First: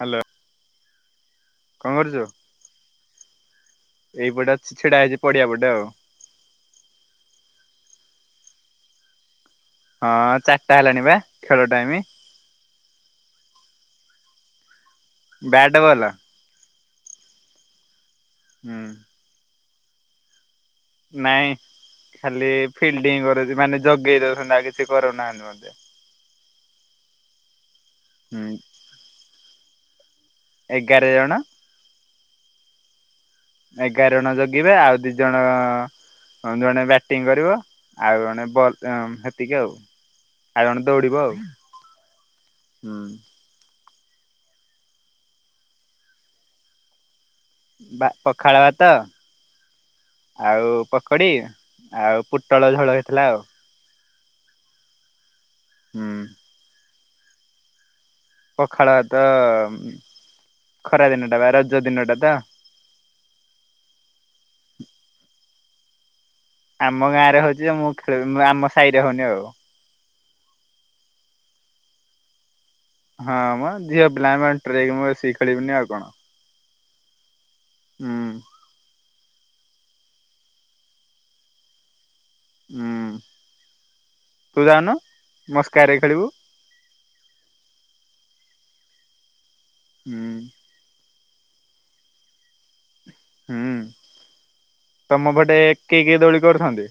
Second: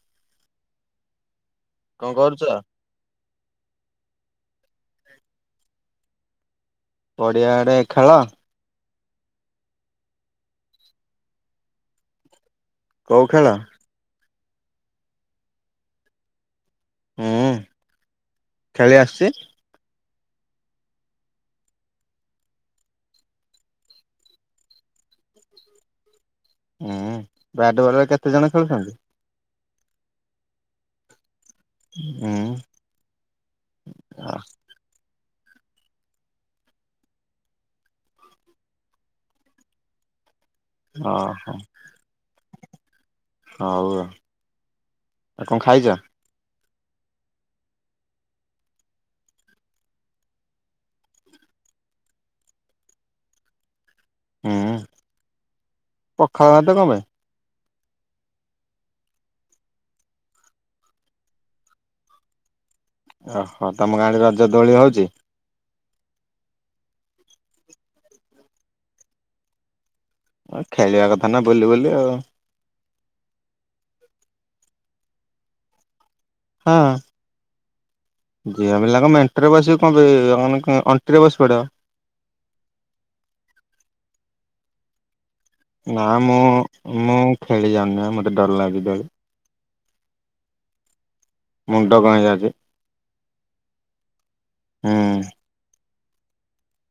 Hello. କଣ କରୁଛୁ? ଏଇପଟେ ଅଛି ଛିଡା ହେଇଛି ପଡିଆ ପଟେ ଆଉ। ପଡିଆଆଡେ ଖେଳ? ହଁ, ଚାରିଟା ହେଲାଣି ବା ଖେଳ ଟାଇମ। କୋଉ ଖେଳ? Bat ball. ହୁଁ, ହୁଁ ଖେଳି ଆସିଛି। ନାଇଁ, ଖାଲି ଫିଲ୍ଡିଂ କରୁଛି ମାନେ ଜଗେଇ ଦଉଛନ୍ତି ଆଉ କିଛି କରଉନାହାନ୍ତି ମତେ।? [inaudible] ହୁଁ, ବ୍ୟାଟ ବଲ୍ ରେ କେତେ ହୁଁ ଜଣ ଖେଳୁଛନ୍ତି? ଏଗାର ଜଣ। ହୁଁ। ଏଗାର ଅ ଜଣ ଜଗିବେ, ଆଉ ଦି ଜଣ ହଁ ଜଣେ ବ୍ୟାଟିଂ କରିବ, ଆଉ ଜଣେ ବଲ୍ ହେତିକି ଆଉ। ଆଉ ଜଣ ଦୌଡିବ ଆଉ। ହୁଁ ହଉ ଆଉ, ଆଉ କଣ ଖାଇଛ? ବା ପଖାଳ ଭାତ। ଆଉ ପକଡି, ଆଉ ପୋଟଳ ଝୋଳ ହେଇଥିଲା ଆଉ। ହୁଁ, ହୁଁ ପଖାଳ ଭାତ କଣ ପାଇଁ? ପଖାଳ ଭାତ, ଖରା ଦିନଟା ବା ରଜ ଦିନ ଟା ତ। ଓହୋ, ତମ ଗାଁରେ ରଜ ଦୋଳି ହଉଛି? ଆମ ଗାଁରେ ହଉଛି, ମୁଁ ଖେଳି ଆମ ସାହିରେ ହଉନି ଆଉ। ଆ ଖେଳିବା କଥା ନା ବୁଲି ବୁଲି ଆଉ। ହଁ ମ, ଝିଅ ପିଲାମାନେ ଟ୍ରିକ୍ ମୁଁ ବସିକି ଖେଳିବିନି ଆଉ କଣ? ହଁ, ହୁଁ ଝିଅପିଲାଙ୍କ ମେ ବସିବ କଣ ପାଇଁ ଅଣ୍ଟିରେ ବସିପଡ଼ିବ। ହୁଁ, ତୁ ଜାଉନୁ। ନା ମୁଁ ମୁଁ ଖେଳି ଯାଉନି ଆଉ, ମତେ ଡର ଲାଗୁଛି ଦୋଳି। ହୁଁ ମୁଣ୍ଡ କଣ ହେଇ ଯାଉଛି। ହୁଁ, ହୁଁ। ତମ ପଟେ କିଏ କିଏ ଦୋଳି କରୁଛନ୍ତି?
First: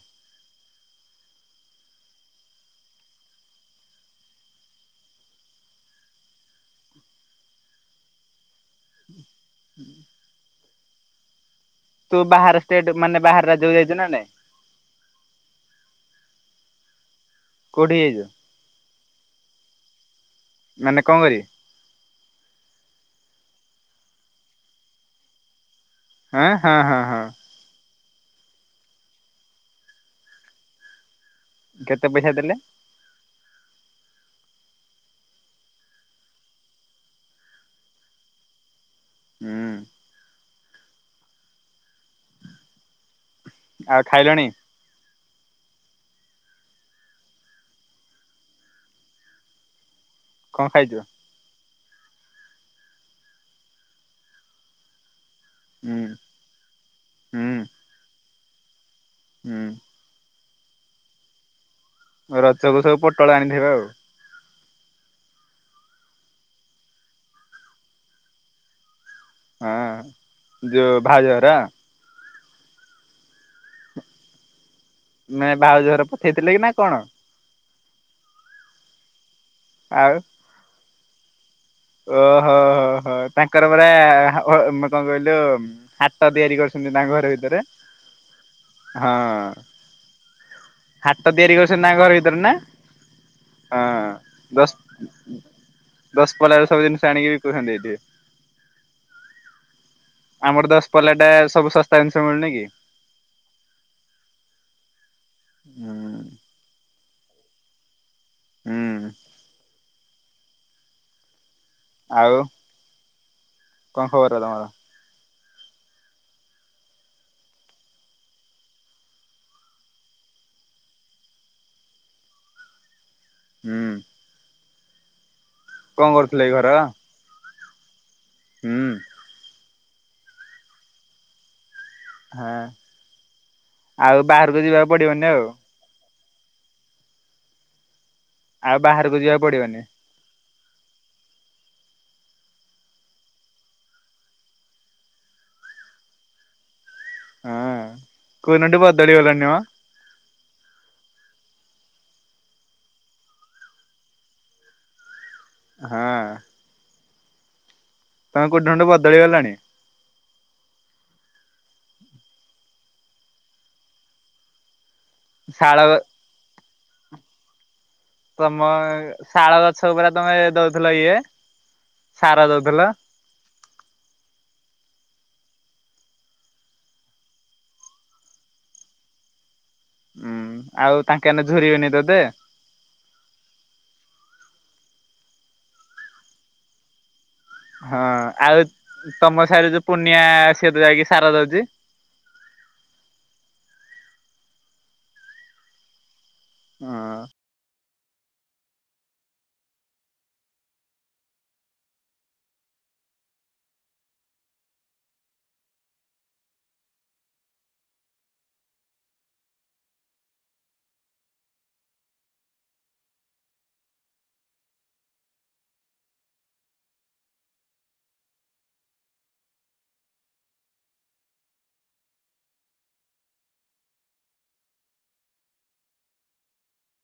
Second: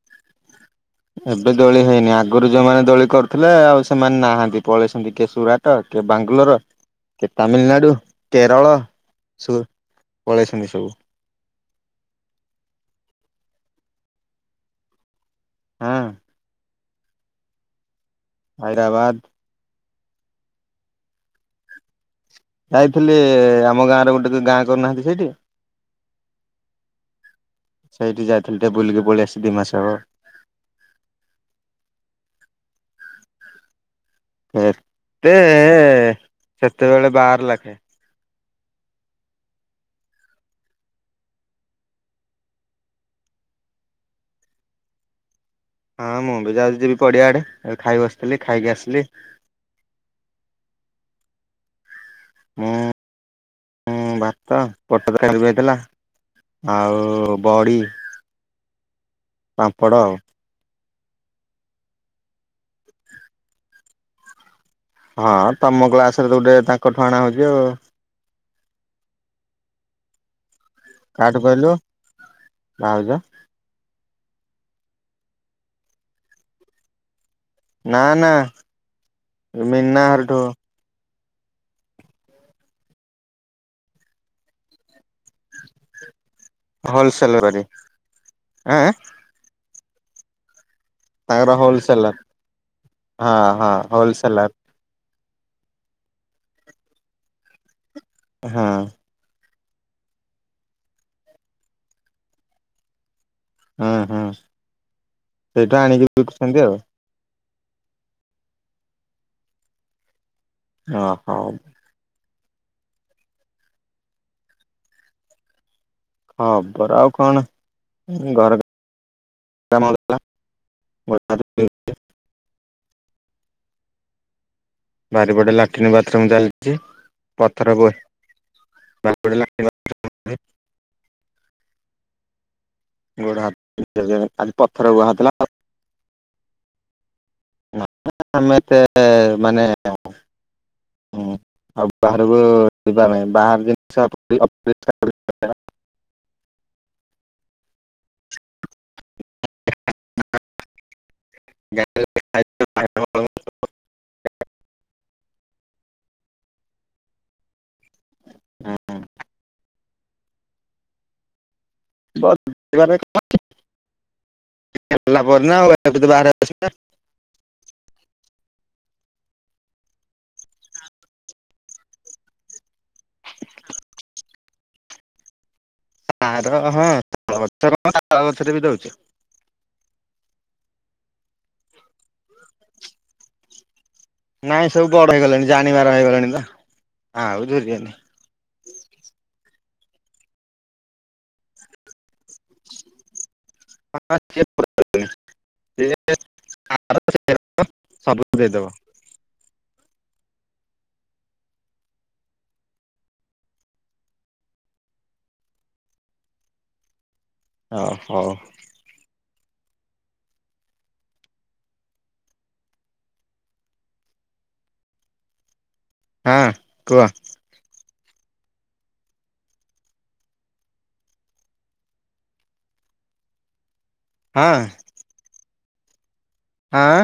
ଏବେ ଦୋଳି ହେଇନି, ଆଗରୁ ଯୋଉମାନେ ଦୋଳି କରୁଥିଲେ ଆଉ ସେମାନେ ନାହାନ୍ତି। ପଳେଇଛନ୍ତି କିଏ ସୁରାଟ। କିଏ ବାଙ୍ଗାଲୋର, କିଏ ତାମିଲନାଡୁ, କେରଳ। ପଳେଇଛନ୍ତି ସବୁ। ତୁ ବାହାର ଷ୍ଟେଟ୍, ମାନେ ବାହାର ରାଜ୍ୟକୁ ଯାଇଛୁ ନା ନାଇଁ। ଆଁ। କଉଠି ହେଇଚ? ହାଇଦ୍ରାବାଦ୍। ମାନେ କଣ କରି ଯାଇଥିଲି ଆମ ଗାଁ ର ଗୋଟେ ଗାଁ କରୁନାହାନ୍ତି ସେଇଠି? ଆଁ- ହଁ- ହଁ -ହଁ। ସେଇଠି ଯାଇଥିଲି ଟିକେ ବୁଲିକି ପଳେଇ ଆସିଲି ଦି ମାସ ହବ। କେତେ ପଇସା ଦେଲେ? ଏତେ ସେତେବେଳେ ବାର ଲାଖେ। ହୁଁ ଆଉ ଖାଇଲଣି? ହଁ ମୁଁ ବି ଯାଉଚି ଯିବି ପଡିଆ ଆଡେ ଖାଇ ବସିଥିଲି ଖାଇକି ଆସିଲି। କଣ ଖାଇଥିଲ? ମୁଁ ଭାତ [unintelligible] ହେଇଥିଲା। ହୁଁ ଆଉ ହୁଁ ବଡ଼ି ହୁଁ ପାମ୍ପଡ଼ ଆଉ। ରଜକୁ ସବୁ ପୋଟଳ ଆଣିଥିବେ ଆଉ। ହଁ ତମ କ୍ଲାସ୍ ସ ରେ ତ ଗୋଟେ ତାଙ୍କଠୁ ଆଣା ହଉଚି ଆଉ। ଆଁ। ଯଉ କାଠୁ କହିଲୁ କା ଅଜା? ନାଇ ଭାଉଜ ହର ପଠେଇଥିଲେ କି ନା କଣ? ନା ନା ଏ ମିନା ଆଉ ହରଠୁ ଓହୋ ହୋ ହୋ ତାଙ୍କର ପରା ହା- ହ- ମୁଁ କଣ କହିଲୁ ହାଟ ତିଆରି କରି ଚନ୍ତି ତା ଘର ହୋଲସେଲ ଭିତରେ? କରି ଆଁ ହାଟ ତିଆରି ତାଙ୍କର କରିଚନ୍ତି ନା ହୋଲସେଲର ଘର ଭିତରେ ହଁ ହଁ ନା? ହୋଲସେଲର [unintelligible] ସବୁ ଜିନିଷ ଆଣିକି ବିକୁଚନ୍ତି ଏଇଠି। ହଁ। ଆମର ଦଶ୍ ପଲା ଟା ସବୁ ଶସ୍ତା ଜିନିଷ ମିଳୁନି କି? ହଁ -ହଁ ସେଇଠୁ ଆଣିକି ହୁଁ ବିକୁଚନ୍ତି ଆଉ‌। ହୁଁ। ଓ ହଁଉ। ଆଉ କଣ ଖବର ତମର? ଖବର ଆଉ କଣ ଘର [inaudible] ହୁଁ। ବାରିପଟେ ଲାଟିନ୍ କଣ ବାଥରୁମ୍ କରୁଥିଲେ କି ଘର ଚାଲିଚି। [inaudible] ହୁଁ ହଁ ଗୋଡ ଆଉ ବାହାରକୁ ଯିବାକୁ ପଡିବନି [inaudible] ଆଉ [unintelligible] ଆମେ ଆଉ ଏତେ ବାହାରକୁ ଯିବାକୁ ମାନେ [inaudible] ପଡିବନି ହଁ କଉ ଦିନଠୁ ବଦଳି ଗଲଣି ମ। [inaudible] ହଁ। ତମେ କଉ ଦିନଠୁ ବଦଳି ଗଲଣି? ବିଲା ପରେ ନା ଆଉ ବାହ ଶାଳ ଆସ [inaudible] ତମ ଶାଳ ଗଛ ପୁରା ତମେ ଦଉଥିଲ ଇଏ ସାର ଦଉଥିଲ? ତାର ହଁଳ ଗଛର ହଁ ତାଳ ଗଛରେ ବି ଦଉଛ [inaudible] ହୁଁ ଆଉ ତାଙ୍କେ ଏଇନେ ଝୁୁରି ବେନି ତତେ? ନାଇଁ ସବୁ ବଡ ହେଇଗଲେଣି ଜାଣିବାର ହେଇଗଲେଣି ଵା ଆଉ ଝ ହଁ ଆଉ ତମ ସାଙ୍ଗେରେ ଯୋଉ ପୁନିଆ ସେତ ଯାଇକି ସାର ଦଉଛି। ହଁ [inaudible] ହଁ ସବୁଠି ଦେଇଦବ। ହ ହଉ। ହଁ କୁହ ହଁ ଆଁ